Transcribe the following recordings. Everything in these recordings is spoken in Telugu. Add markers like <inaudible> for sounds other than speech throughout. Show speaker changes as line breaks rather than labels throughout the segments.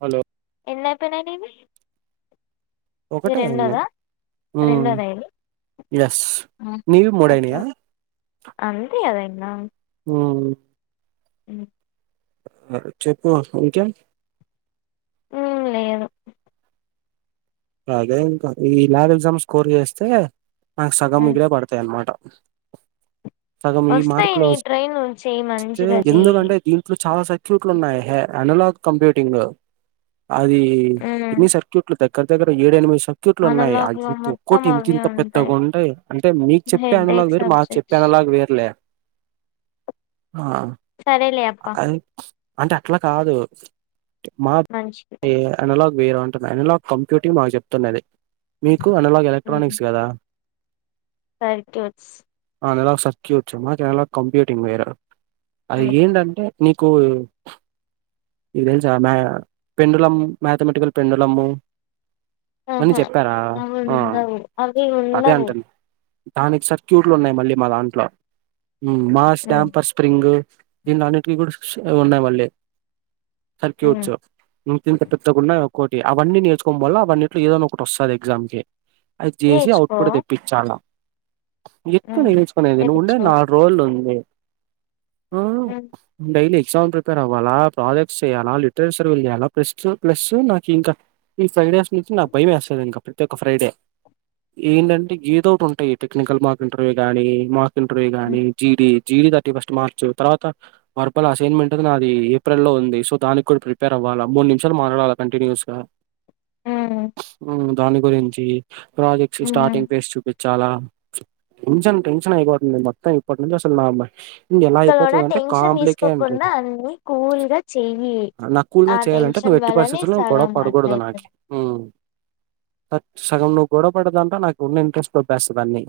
హలో
ఎన్ని అయిపోయినాయి నీవి ఇది
ఒకటే అయ్యింది
రెండోదా
ఉమ్
రెండోదా ఇది
ఎస్ నీవి మూడు
ఓకే
అయినాయా
అంతే కదా
ఉమ్ హ్మ్
అ
చెప్పు ఇంకే
ఉమ్ లేదు
అదే ఇంకా ఈ ల్యాగ్ ఎగ్జామ్స్ స్కోర్ చేస్తే నాకు సగం
ఉమ్
మిగిలే పడతాయి అన్నమాట సగం ఈ
వస్తాయి
మార్కులో
నీ
వస్త
ట్రైన్ చెయి
చే
మంచిగా చెయి
ఎందుకంటే దీంట్లో చాలా సక్యూట్లు ఉన్నాయి ఏ అనలాగ్ కంప్యూటింగ్ అది ఎన్ని సర్క్యూట్లు దగ్గర దగ్గర ఏడు ఏనిమిసూ సెక్యూట్లు ఉన్నాయి అ
అనలాగ్ లో
ఇంత
మొత్తం
ఒక్కటి ఇంత
అవే
ఇంత పెద్దగా ఉంటాయి అంటే మీకు చెప్పే అందులో
హెడేక్
వేరు మాకు చెప్పే
సబ్జెక్ట్స్
అ <unintelligible> వేర్లే ఆ
సరేలే అప్పా
అది- అంటే అట్లా కాదు మా
మంచిది
పే అనలాగ్ వేర అంటున్న అనలాగ్ కంప్యూటింగ్ మాకు చెప్తున్నది మీకు అనలాగ్ ఎలక్ట్రానిక్స్ కదా
సైక్యూస్
ఆ <unintelligible> సర్క్యూచ్చు మాక కంప్యూటింగ్ వేర అది
ఉమ్
ఏంట నీకు ఇది ఏం సార్ మ పెండులం మ్యాథమెటికల్ పెండులము అవన్నీ
ఆహా
చెప్పారా
అవి
ఆ
ఉండవు అవి
అదే
ఉండవు
అంటది దానికి సర్క్యూట్లు ఉన్నాయి మళ్ళీ మా దాంట్లో మా
ఉమ్
స్టాంపర్ స్ప్రింగ్ <unintelligible> <unintelligible> ఉన్నాయి మళ్ళీ
ఉమ్
సర్క్యూట్స్ ఇం ఇంతా పెద్దగుండాయి ఒక్కోటి అవన్నీ నేర్చుకోల్ల అవన్నిట్లో ఏదన్న ఒకటి వస్తాది ఎగ్జామ్ కి అది తీసేసి ఔట్
నేర్చుకో
కూడా తెప్పించాలా ఎప్పు
ఉమ్
నేర్చుకునేది ఉండేది
తెప్పించుకో
నాలుగు రోజులు ఉంది ఆ
ఉమ్
డైలీ ఎగ్జామ్ ప్రిపర్వ్వాలా ప్రాజెక్ట్స్ చేయాలా లిటరేచర్ రివ్యూలు చేయాలా ప్స్ ప్లస్ నాకు ఇంకా ఈ ఫ్రైడేస్ నుంచి నాకు భయం వేస్తంది ఇంక ప్రతి ఒక్క ఫ్రైడే ఏంటంటే గేదౌట్ ఉంటాయి టెక్నికల్ మార్క్ ఇంటర్వ్యూ గాని మక్ ఇంటర్వ్యూ గాని
ఉమ్
GD GD thirty first March తర్వాత వరపల్ అసైన్మెంట్ నాది ఏప్రిల్ లో ఉంది సో దానికి కూడా ప్రిపేర్ అవ్వాలి మూడు నిమిషాలు మాట్లాడాలి కంటిన్యూస్ గా
ఉమ్
ఉమ్ దాని గురించి ప్రాజెక్ట్స్
ఉమ్
స్టార్టింగ్ పేజ్ చూపించ్ చాలా టెన్షన్ టెన్షన్ అయిపోతుంది మొత్తం ఇప్పటి నుంచి అసలు నా మై మైండ్ ఏలా
ఇక్కడ కూడా
అయిపోతుదాంటే
టెన్షన్
కాంప్లికాంట్
తీసుకోకుండా అన్ని కూల్ గా చెయ్యి
నాక్కువగా
ఆ
చేయాలంటే నువ్
టెన్షన్
ఎట్టి
వల్లనే
పరిస్థితిలోనూ గొడవా
సగం
పడ్ కూడదు నాకి
అట్లయితది
ఉమ్ సగం నువ్వు గొడవ పడేదాంతా నాకు ఉన్న ఇంట్రెస్ట్ దెబ్బేస్తాది అన్నీ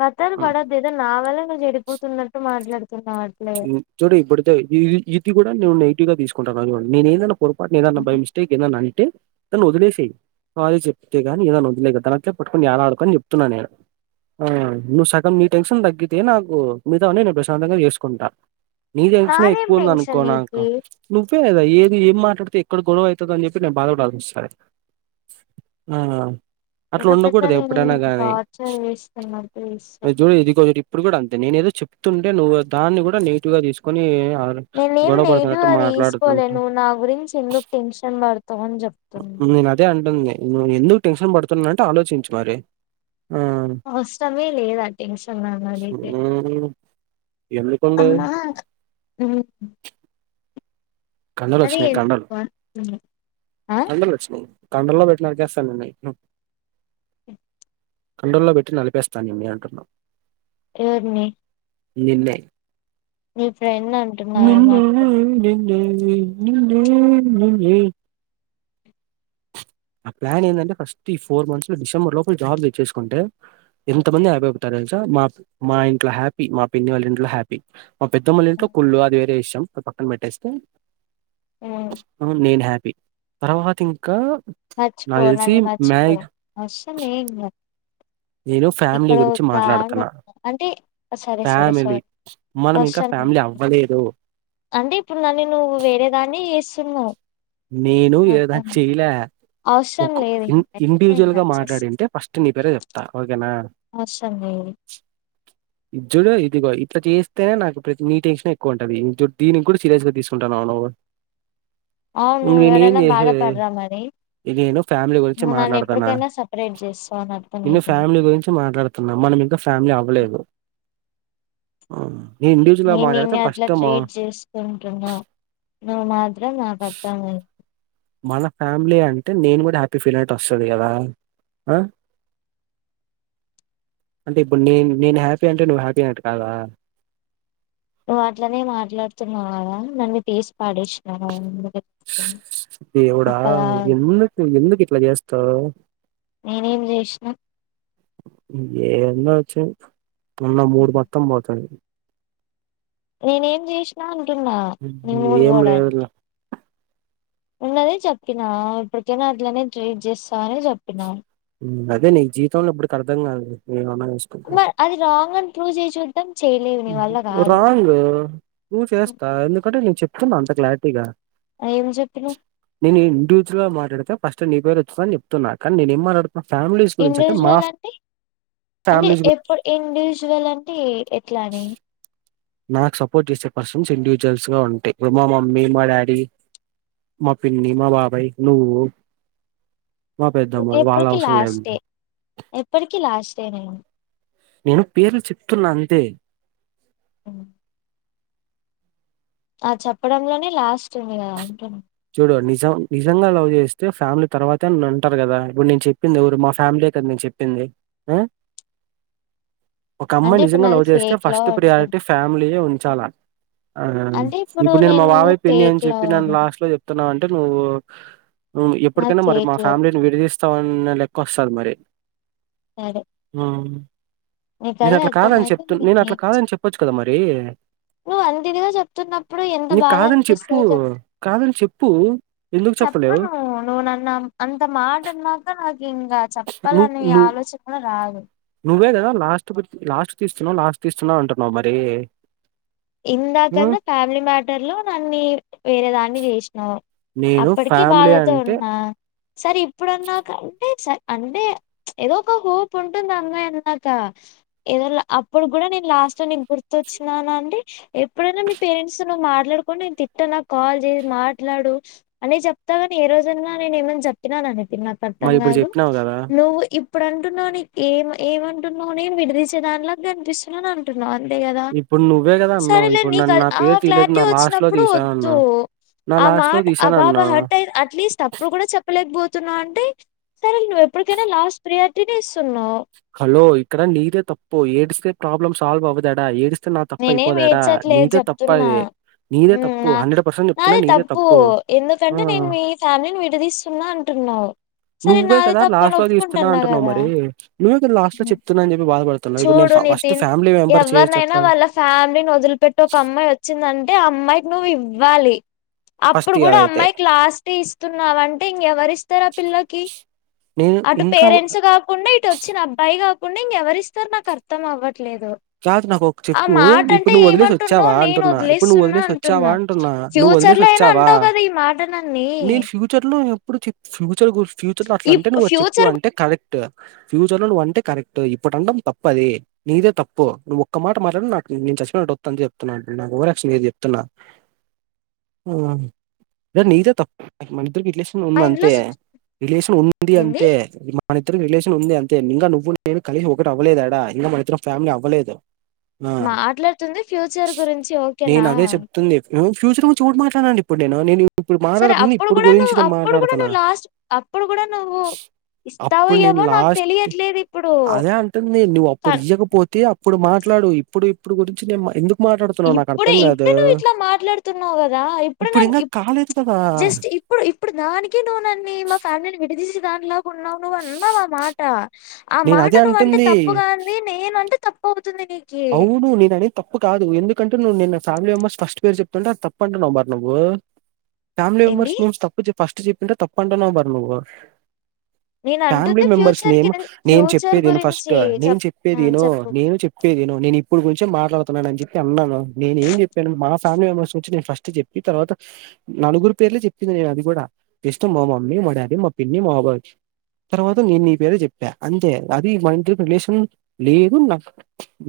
కథాలు పడద్దు నా వల్ల నువ్వు చెడిపోతున్నట్టు మాట్లాడుతున్నావ్
ఉమ్ చూడు ఇప్పుటి ఇది కూడా నేను నెగిటివ్ గా తీసుకుంటానవ్ చూడు నేన్ ఏదైనా పొరపాటున ఏదన్నా బై మిస్టేక్ ఏదన్నా అంటే దాన్ని వదిలేసయి సారీ చెప్తే గాని ఏదనా వదిలే అట్లే పట్టుకోని ఎలాడకు అని చెప్తున్నాను నేను ఆ నువ్వు సగం నీ టెన్షన్ తగ్గితే నాకు మితావన్ని నేను ప్రశాంతంగా చేసుకో కుంటా నీ టెన్షనే
నాదేం
ఎక్కువ ఉంది
టెన్షన్
అనుకో నాకు
నీకి
నువ్వే కదా ఏది ఏం మాట్ అక్కడికి ఎక్కడ గొడవ అవుతుంది అని చెప్పి నేను బాధ పడాల్సి వస్తాది ఆ అట్లా
ఏదో పెద్ద
ఉండకూడదు
నేను
ఎప్పుడైనా
నిన్ను
గానీ
టార్చర్ చేస్తున్నట్టు చేస్తావ్
నిజమే ఇది కొదిరిప్ ఇప్పుడు కూడా అంతే నేను ఏదో చెప్తుంటే నువ్వు దాన్ని కూడా నెగిటివ్గా తీసుకొని
నేనేం
గొడవ పడుతున్నట్టు
నెగెటివ్గా తీసుకోలే
మాట్లాడుతుంటావ్
నువ్వు నా గురించి ఎందుకు టెన్షన్ పడతావు అని జెప్తున్న
నేను అదే అంటుంది నువ్ ఎందుకు టెన్షన్ పడుతున్నానంటే ఆలోచించి మరి ఆ
అవసరమే లేదా టెన్షన్ నన్నడిగితే
మ్మ్ ఎందుకుండదు
అమ్మ ఉమ్
కండలు వచ్చినయి కండలు
ఆ
కండలు వచ్చినయి కండల్లో పెట్టినరికేస్తా నైట్ ను కండూల్లో పెట్టి నలిపేస్తా నిన్నీ అంటున్నా
ఎవుర్ని
నిన్నే
అంటున్నావేమో
<unintelligible>
అనుకున్నా.
ని ని నా ప్లాన్ ఏదంటే ఫస్ట్ ఈ ఫోర్ మంత్స్ లో డిసెంబర్ లోపల జాబ్ తెచ్చేసుకుంటే ఎంత మంది హ్యాపీ అయిపోతారో తెల్సా మా మా ఇంట్లో హ్యాపీ మా పిన్ని వాళ్ళ ఇంట్లో హ్యాపీ మా పెద్దమ్మోల ఇంట్లో కుళ్ళు అది వేరే విషయం పక్కన పెట్టేస్తే ఉమ్ నేను హ్యాపీ తర్వాత ఇంకా
మచ్చిపో
నాకు తెలిసి
నన్నీ మచ్చిపో
మ్యాగ్
అవశ్రమేమేంలే
నేను ఫ్యామిలీ గురించి మాట్లాడుతన్నా
అంటే సరే సరే
ఫ్యామిలీ
సారీ
మనం ఇంకా
అవసరం
ఫ్యామిలీ
లేదు
అవ్వలేదు
అంటే ఇప్పుడు నన్ని నువ్వు వేరే దాన్ని చేస్తున్నావ్
నేను ఏదా చేయాలా
అవసరం
ఓకో
లేదు
ఇ
ఇంకైతే ఇంక
ఇండివిజువల్ గా
వచ్చేసి
మాట్లాడింటే ఫస్ట్ నీ పేరే చెప్తా ఓకేనా
అవ్శ్రంలేదు
క ఇద్ చూడు ఇదిగో ఇట్లా చేస్తేనే నాకు ప్రతి నీ టెన్షన్ ఎక్కువ ఉంటుది చూడు దీనికి కూడా సీరియస్గా తీసుకుంటన్నావ్
అవును ఎవరన్న
చేసేది
బాధపడ్రా మరీ
ఇది నేను ఫ్యామిలీ గురించి మాట్లాడుతాన్నా
సపరేట్ చేస్తావు అని అర్థం
నేను
అవుతుంది
ఫ్యామిలీ గురించి మాట్లాడుతాన్నా మన ఇంకా ఫ్యామిలీ అవ్వలేదు నేను ఇండివిజువల్ గా
నేను
మాట్లాడితే
నిన్ని అట్లా
ఫస్ట్
ట్రీట్ చేసుకుంటున్నా నువ్వు మాత్రం నాకు అర్థం అయింది
మన ఫ్యామిలీ అంటే నేను కూడా హ్యాపీ ఫీల్ అయిట్ వస్తుంది కదా ఆ అంటే ఇప్పుడు నే నేను హ్యాపీ అంటే నువ్వు హ్యాపీ అయినట్టు కాదా
నువ్వు అట్లనే మాట్లాడుతున్నావు కదా నన్ను తీసు పడేసినవ మరి
దేవుడా
ఒకదాని
తో
నేనేం చేసినా
ఏందో చీ ఉన్న మూడు మొత్తం పోతది
నేనేం చేసినా అంటున్నా నీ మూడు
ఏం లేదు
పోవడానికి ఉన్నదే చెప్పినా ఇప్పటికైనా అట్లనే ట్రీట్ చేస్తావని చెప్పినా
అదే నీ జీవితంలో ఇప్పుటికి అర్థం కాదు న
రి అది రాంగ్ అని ప్రూవ్ చేయి చు
రాంగ్ ప్రూవ్ చేస్తా ఎందుకంటే నేను చెప్తున్నా అంత క్లారిటీగా
ఏం చెప్పినవ్
నేను హింట్ ఇచ్చిన మా అడితే ఫస్ట్ నీ పేరు ఎత్తుత అని చెప్తున్నా కానీ నేను ఏం మాట్లాడుతూ
ఇండివిజువల్ అంటే అంటే
ఫ్యామిలీస్ గురించి
ఎప్పు ఇండివిజువల్ అంటే ఎట్లాని
నాకు సపోర్ట్ చేసే పర్సన్స్ ఇండివిజువల్స్ గా ఉంటె ఇప్పుడు మా మమ్మీ మా డాడీ మా పిన్ని మా బాబై నువ్
ఎప్పటికి లాస్ట్ డే ఎప్పటికి లాస్ట్ డే నేను
నేను పేర్లు చెప్తున్నా అంతే
అ ఆ చెప్పడంలోనే లాస్ట్ ఉంది కదా అంటున్న
చూడు నిజం నిజంగా లవ్ చేస్తే ఫ్యామిలీ తర్వాతే అంటారు కదా ఇప్పుడు నేను చెప్పింది ఎవరు మా ఫ్యామిలీ కదా నీకు చెప్పింది ఆ ఒక
అంటే
అమ్మాయి
ఇప్పుడు
నిజంగా
నాది
లవ్ చేస్తే
ఫేక్
ఫస్ట్
లవ్ అంటుంది
ప్రియారిటీ ఫ్యామిలీయే ఉంచాల ఆహా
అంటే
ఇప్పుడు నేను మా బాబయి పిన్ని అని
ఫేక్
చెప్పి
లవ్
నను
అను
లాస్ట్ లో చెప్తా అనవు అంటే నువ్వు
నాది
ఎప్పుటికైనా మరి
ఫేక్
మా
లవ్
ఫ్యామిలీ విడదిస్త్ వస్తన్న లెక్క్ వస్తది మరి
సరే
ఆ
నీకు
నేను
అదే
అట్లా కాదని
అర్థమయితే
చెప్తు నేను
నే
అట్లా కాదని చెప్పొచ్చు కదా మరి
నువ్వు అంత ఇదిగా చెప్తున్నప్పుడు ఎంత
నేను
బాధ
కాదని చెప్పు
అనిపిస్తది చెప్
కాదని చెప్పు ఎందుకు చెప్ప
చెప్తన్న కదా నువ్వు నన్ను అంత మాటన్నాక ఇంగ
నువ్వు
చెప్పలన్న
నువ్వు
ఆలోచన కూడా రాదు
నువ్వే కదా లాస్ట్ లాస్ట్ తీస్తున్నావు లాస్ట్ తీస్తున్నా అంటున్నావు మరి హ్మ్.
ఇందాకనే ఫ్యామిలీ మ్యాటర్ లో నన్ని వేరే దాన్ని చేసినావు
నేను
అప్పటికి
ఫ్యామిలీ
బాదతో
అంటే
ఉన్నా సరే ఇప్పుడన్నాక అంటే అంటే ఏదో ఒక హోప్ ఉంటుంది అమ్మాయి అన్నాక ఏదోలే అప్పుడు కూడా నేను లాస్ట్ లో నీకు గుర్తొచ్చినాన అంటే ఎప్పుడైనా మీ పేరెంట్స్ తో నువ్వు మాట్లాడుకుంటే నేను తిట్ట నాకు కాల్ చేసి మాట్లాడు అనే చెప్ప తే గాని ఏ రోజైనా నేను ఏమనా చెప్పినాన నాకు అర్థం
మరి ఇప్పుడు
కాదు
చెప్పినావు కదా
నువ్వు ఇప్ ఇప్పుడు అంటున్నావు ఏ ఏమంటున్నావు నేను విడిదిసే దానిలా కనిపిస్తున్నాను అంటున్నావు అంతే కదా
ఇప్పుడు నువ్వే కదా అన్నావు
సరేలే
ఇప్పుడు
నీకు
నన్ను నా పేరు
ఆ
తీయలేదు
క్లారిటీ
నా లాస్ట్ లో
వచ్చినప్పుడు వద్దు
తీసానన్నావు నా
ఆ
లాస్ట్ లో
మాట ఆ బాబ
తీసానన్నా
హట్ అయి అట్లీస్ట్ అప్పుడు కూడా చెప్పలేకపోతున్నావు అంటే సరే నువ్ ఎప్పుటికైనా లాస్ట్ ప్రియారిటీ నే ఇస్తూ
హలో ఇక్కడ నీదే తప్పు ఏడిస్తే ప్రాబ్లమ్ సాల్వ్ అవదు ఏడా ఏడ్స్
నేనే ఏమి ఏడ్చట్లేదు చెప్తున్నా
అది నీదే తప్పు
నా
హండ్రెడ్ పర్సెంట్ చెప్తున్నా
నాది
నీదే
తప్పు
ఆ
ఎందుకంటే నేను మీ ఫ్యామిలీని విడదీస్తున్నా అంటు నో
నువ్వే కదా లాస్ట్ లో తీస్తున్నావు అంటున్నావు
కదా
మరి నువ్వే కదా లాస్ట్ లో
ఉమ్.
చెప్తున్నా అని చెప్పి బాధపడుతున్నావు ఇప్పుడు నేను
చూడు
ఫస్ట్
నితిన్
ఫ్యామిలీ మెంబర్ చే చెప్ప
ఎవరినైనా వాళ్ళ ఫ్యామిలీని వదిలిపెట్టి ఒక అమ్మాయి వచ్చిందంటే అంటే అమ్మాయికి నువ్వు ఇవ్వాలి
ఫస్ట్
అప్పుడు
ఇయాల
కూడా
అయితే
అమ్మాయి క్లాస్ట్ ఇస్తున్నావ అంటే ఇంకెవరు ఇస్తారు పిల్లకి
నేను
అటు
ఇంకా
పేరెంట్స్ కాకుండా ఇటు వచ్చిన అబ్బాయి కాకుండా ఇంకెవరి ఇస్తారు నాకు అర్థం అవ్వట్లేదు లేదు
కాదు నాకు ఒక చెప్పు ఇప్పుడు నువ్వు వదిలేసి వచ్చావా
ఏమంటున్నావు నేను
అంటున్నా ఇప్పుడు నువ్వు
వదిలేస్తున్నా
వదిలేసి వచ్చావా అంటున్నా నువ్వు వదిలే
ఫ్యూచర్ లో అయినా
వచ్చావా
అంటావు కదా ఈ మాట నన్ని
నేను ఫ్యూచర్ లో ఇప్పుడు ఫ్యూచర్ ఫ్యూచర్లో అట్
ఈ
అ నువ్వు
ఫ్యూచర్
చెప్పుకువంటే కరెక్ట్ ఫ్యూచర్ లో ను అంటే కరెక్ట్ ఇప్పుడు అంటాం తప్పది నీదే తప్పు నువ్వు ఒక్క మాట మాట్లాడకు నా నేను చచ్చిపోయిన అంతే ఒట్టు అని చెప్తున్నా ఓవరాక్షన్ చేయకు నేను చెప్తున్నా ఉ నీదే తప్పు రిలేషన్
మా
ఉంది
ఇంట్లో
అంతే రిలేషన్ ఉంది
ఏంది
అంతే రిలేషన్ ఉంది అంతే ఇక నువ్వును కలిసి ఒకటి అవ్వలేదు ఏడ ఇక మన ఇద్దరం ఫ్యామిలీ అవ్వలేదు ఆ!
మాట్లాడుతుంది ఫ్యూచర్ గురించి ఓకేనా
నేనదే చెప్తుంది. హ్మ్. ఫ్యూచర్ నుంచి ఎవరు మాట్లాడమన్నారు ఎప్పుడు నేను నిన్ను ఇప్పుడు
సరే
మాట్లాడుతుంది
అప్పుడు
ఇప్పుడు
కూడా
గురించి
నువ్వు
నేను
అప్పుడు కూడా
మాట్లాడుతనా
నువ్వు లాస్ట్ అప్పుడు కూడా నువ్వు ఇస్తావో
అప్పుడు నేను
ఇయ్యవో నాకు
లాస్ట్
తెలియట్లేదు ఇప్పుడు
అదే అంటుంది నేను నువ్వు అప్పుడు ఇయ్వకపోతే ఇప్పుడు మాట్లాడు ఇప్పుడు ఇప్పుడు గురించి నేను ఎందుకు మాట్లాడుతున్నావు నాకు
ఇప్పుడే
అర్థం కాదు.
ఇప్పుడే నువ్వు ఇట్లా మాట్లాడుతున్నావు కదా ఇప్పుడు
ఇంకా
నప్పు
కాలేదు కదా!
జస్ట్ ఇప్పుడు ఇప్పుడు దానికి నువ్వు నన్నీ మా ఫ్యామిలీని విడదీసి దాంలాకు ఉన్నావు అన్నావా మాట ఆ
నేను
మాట
అదే
నువ్వ అంటే
అంటుంది.
తప్పుగా అంది నేన అంటే తప్పు అవుతుంది నీకి
అవును నను అనే తప్పు కాదు ఎందుకు అంటే నువ్వున్న నా ఫ్యామిలీ మెంబర్స్ ఫస్ట్ పేరు చెప్తుంటే అ తప్పంటున్నావ్ నువ్వు ఫ్యామిలీ
ఏంది
మెంబర్షిప్ తప్పు ఫస్ట్ చెప్పంట తప్పంటానే
నేను
ఫ్యామిలీ
అంటుంది
మెంబర్స్
ఫ్యూచర్
నేమ్
కి
నేను
ఫ్యూచర్
చెప్పేదిను ఫస్ట్
గురించి
నేను
చెప్ ఆ
చెప్పేదిను
చెప్పు
నేను చెప్ప చెప్పే ఇను ఇప్పుడు గురించి మాట్లాడుతున్నాను అని చెప్పి అన్నాను నేను ఏం చెప్పాను మా ఫ్యామి మెంబర్స్ గురించి నేను ఫస్ట్ చెప్పి తర్వాత నలుగురు పేర్లు చెప్పింది నేను అది కూడా ఇస్తం మా మమ్మీ మా డాడి మా పిన్ని మా బాబాయ్ తర్వాత నీ పేరు చెప్పా అంతే అది మా ఇంటి రిలేషన్ లేదు నాకు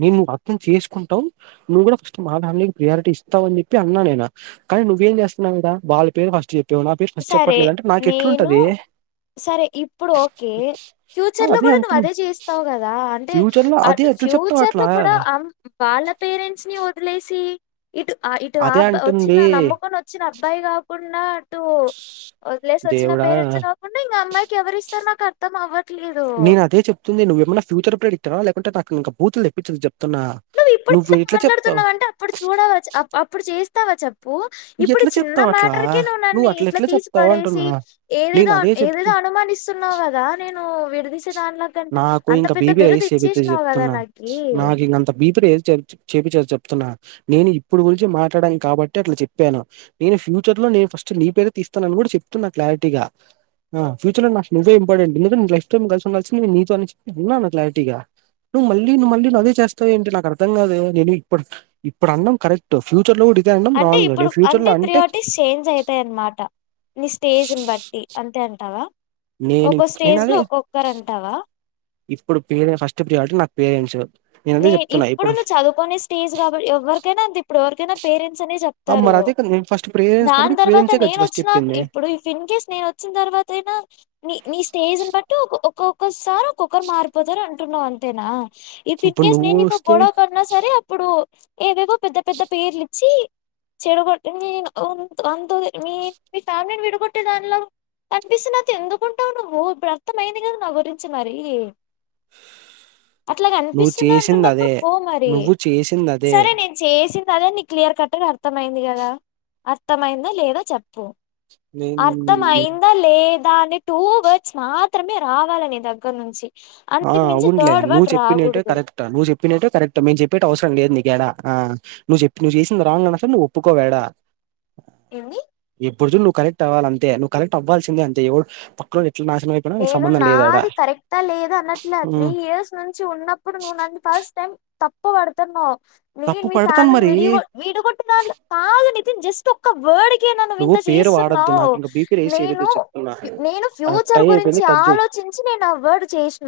నేను నువ్వు అర్థం చేసుకుంటావు నువ్వు కూడా ఫస్ట్ మా ఫ్యామిలీ ప్రయారిటీ ఇస్తావ అని చెప్పి అన్నా నే కానీ నువ్వేం చేస్తున్నావు కదా వాళ్ళ పేరు ఫస్ట్ చెప్పావు నా పేరు ఫస్ట్
సరే
చెప్పట్లేదు అంటే నాకు
నేను
ఎట్లుంటదే
సరే ఇప్పుడు ఓకే
ఆ,
ఫ్యూచర్ లో కూడా నువ్వు
అంటుంది
అదే చేస్తావు కదా అంటే
ఫ్యూచర్ లో అదే ఎట్లా
ఫ్యూ
చెప్తావు
ఫ్యూచర్లో
అట్లా
కూడా వాళ్ళ పేరెంట్స్ ని వదిలేసి ఇటు ఇటు ఆ
అదే
అబ్బా వచ్చిన
అంటుంది
నమ్మకం వచ్చిన అబ్బాయి కాకుండా వదిలేసి వచ్చిన
దేవుడా
పేరెంట్స్ కాకుండా ఇంకా అమ్మాయికి ఎవరి ఇస్తారు నాకు అర్థం అవరు
నేను అద చెప్తుంది నువ్వ ఏమన్నా ఫ్యూచర్ ప్రొడిక్ అ లేకుంటే నాకు ఇక బూతులు తెప్పించదు చెప్ చఆ
ఇప్పుడు
నువ్వు ఇట్లా చెప్తావు
మాట్లాడుతున్నావంటే అప్పుడు చూడవా చె- అప్- అప్పుడు చేస్తావా చెప్పు ఇప్పుడు
ఎట్లా
చిన్న
చెప్తావు అట్లా
మ్యాటర్కే నువ్వు నన్నన్ని
అట్ల
ఇట్లా
ఎట్లా
తీసి
చెప్తావు
పడేసి
అంటున్నా నేను
ఏదేదో
అదే చెప్తు
ఏదేదో అనుమానిస్తున్నావు కదా నేను విడదీసే దానిలోంటే
నాకు
అంత
ఇంక
పెద్ద
బీపీ
బిరుదు
రైస్ చేపితే
ఇచ్చేసినావు కదా నాకి
చెప్తున్నాను నేను ఇప్పుడు గురించి మాట్లాడానికి కాబట్టి అట్లా చెప్పాను నేను ఫ్యూచర్ లో నేను ఫస్ట్ నీ పేరు తీస్తానని కూడా చెప్తున్నా క్లారిటీ గా ఆ ఫ్యూచర్ లో నాకువ్వే ఇపటెంట్ ఎందుకంటే లఫ్ టైం కలిసిం కలిసింది నే నీతో అని చెప్పిన్నాను క్లారిటీగా నువ్వు మళ్ళీ నువ్వు మళ్ళ అదే చేస్తావ్ ఏంటి నాకు అర్థం కాదు నేను ఇప్పుడు ఇప్పుడు అన్నం కరెక్ట్ ఫ్యూచర్ లో కూడా ఇదే అనడం
అంటే
రాంగ్
ఇప్పుడు
నేను ఫ్యూచర్ లో
అంతే
అంటే
త్ర్రియారిటీస్ చేంజ్ అవుతాయన్నమాట నీ స్టేజ్ని బట్టి అంతే అంటావా
నేను
ఒక్కొ
నేను
స్టేజ్
అదే
లో ఒక్కొక్కరు అంటావా
ఇప్పుడు పేరె ఫస్ట్ ప్రియాలటీ నాకు పేరెంట్స్ నేను అదే
నే
చెప్తున్నా
ఇప్పుడు నువ్వు చదువుకునే స్టేజ్ కాబట్టి ఎవ్వరికైనా అంతే ఇప్పుడు ఎవరికైనా పేరెంట్ స్ అని
ఆ
చెప్తారు
మరి అదే కదా నేను ఫస్ట్ పేరెంట్స్
దాని
కాబట్టి
తర్వాత
పేరెంట్సే కదా
నేను
ఫస్ట్
వచ్చిన
చెప్పింది
ఇప్పుడు ఇఫ్ ఇన్ కేేస్ నేను వచ్చిన తర్వాతయినా న నీ స్టే స్టేజిని బట్టి ఒ ఒక్కొక్కసారి ఒక్కొక్కరు మారిపోతారు అంటున్నావు అంతేనా ఇఫ్
ఇప్పుడు
ఇన్కేస్
నువ్వు
నేను నీతో
వస్తే
గొడవ పడినా సరే అప్పుడు ఏవేవో పెద్ద పెద్ద పేర్లిచ్చి చెడుగు మీ అ మీ మీ త మీ ఫ్యామిలీని విడగొట్టే దానిలా అనిపిస్తునా ఎందుకుంటావు నువ్వు ఇప్పుడు అర్థం అయింది కదా నా గురించి మరి అట్లాగ
నువ్వు
కనిపిస్తున్నా
చేసింది
అంటున్నప్పుడు
అదే
పో మరి
నువ్వు చేసింది అదే
సరే నేను చేసింది అద నీ క్లియర్ కట్గా అర్థమయింది కదా అర్థమైందా లేదా చెప్పు
నేను
అర్థంమయిందా లేదా దాన్ని టూ వర్డ్స్ మాత్రమే రావాల నీ దగ్గర నుంచి అంతకు మించి థర్డ్ వర్డ్ రాగుడదు
కరెక్ట నువ్ చెప్పినట్ కరెక్ట్ మేం చెప్పేటివి అవసరం లేదు నీకు ఎడా ఆ నువ్వు చెప్పి నువ్వు చేసింది రాంగ్ అసలు నువ్వు ఒప్పుకోవు యాడ
ఎంది
ఎప్పుడు జూడు నువు కరెక్ట్ అవ్వాలంతే నువ్ కరెక్ట్ అవ్వాల్సిందే అంతే ఎవడు పక్కనోడు ఎట్ల నాశనం అయిపోయినా నీకు సంబంధం లేదాడా
లేద అనట్లే త్రీ
ఉమ్,
ఇయర్స్ నుంచి ఉన్నప్పుడు నువ్వు నన్ను ఫస్ట్ టైం తప్పు పడుతున్నావ్ నేను
తప్పు
మీ
పడతాను
ఫ్యామిలీని
మరి
విడి విడగొట్ట కాదు నితిన్ జస్ట్ ఒక వర్డ్ ే నువు
నువ్వు
ఇంత
పేరు వాడొద్దు
చేస్తున్నావు
నాకు ఇంక బీపీ రేస్
నేను
చేయొద్దు చెప్తున్నా
నేను
ఆ
ఫ్యూచర్ ఫ్యూచర్
టైం
గురించి
అయిపోయింది కట్ చేయి
ఆలోచించి నేను ఆ వర్డ్ చేసినా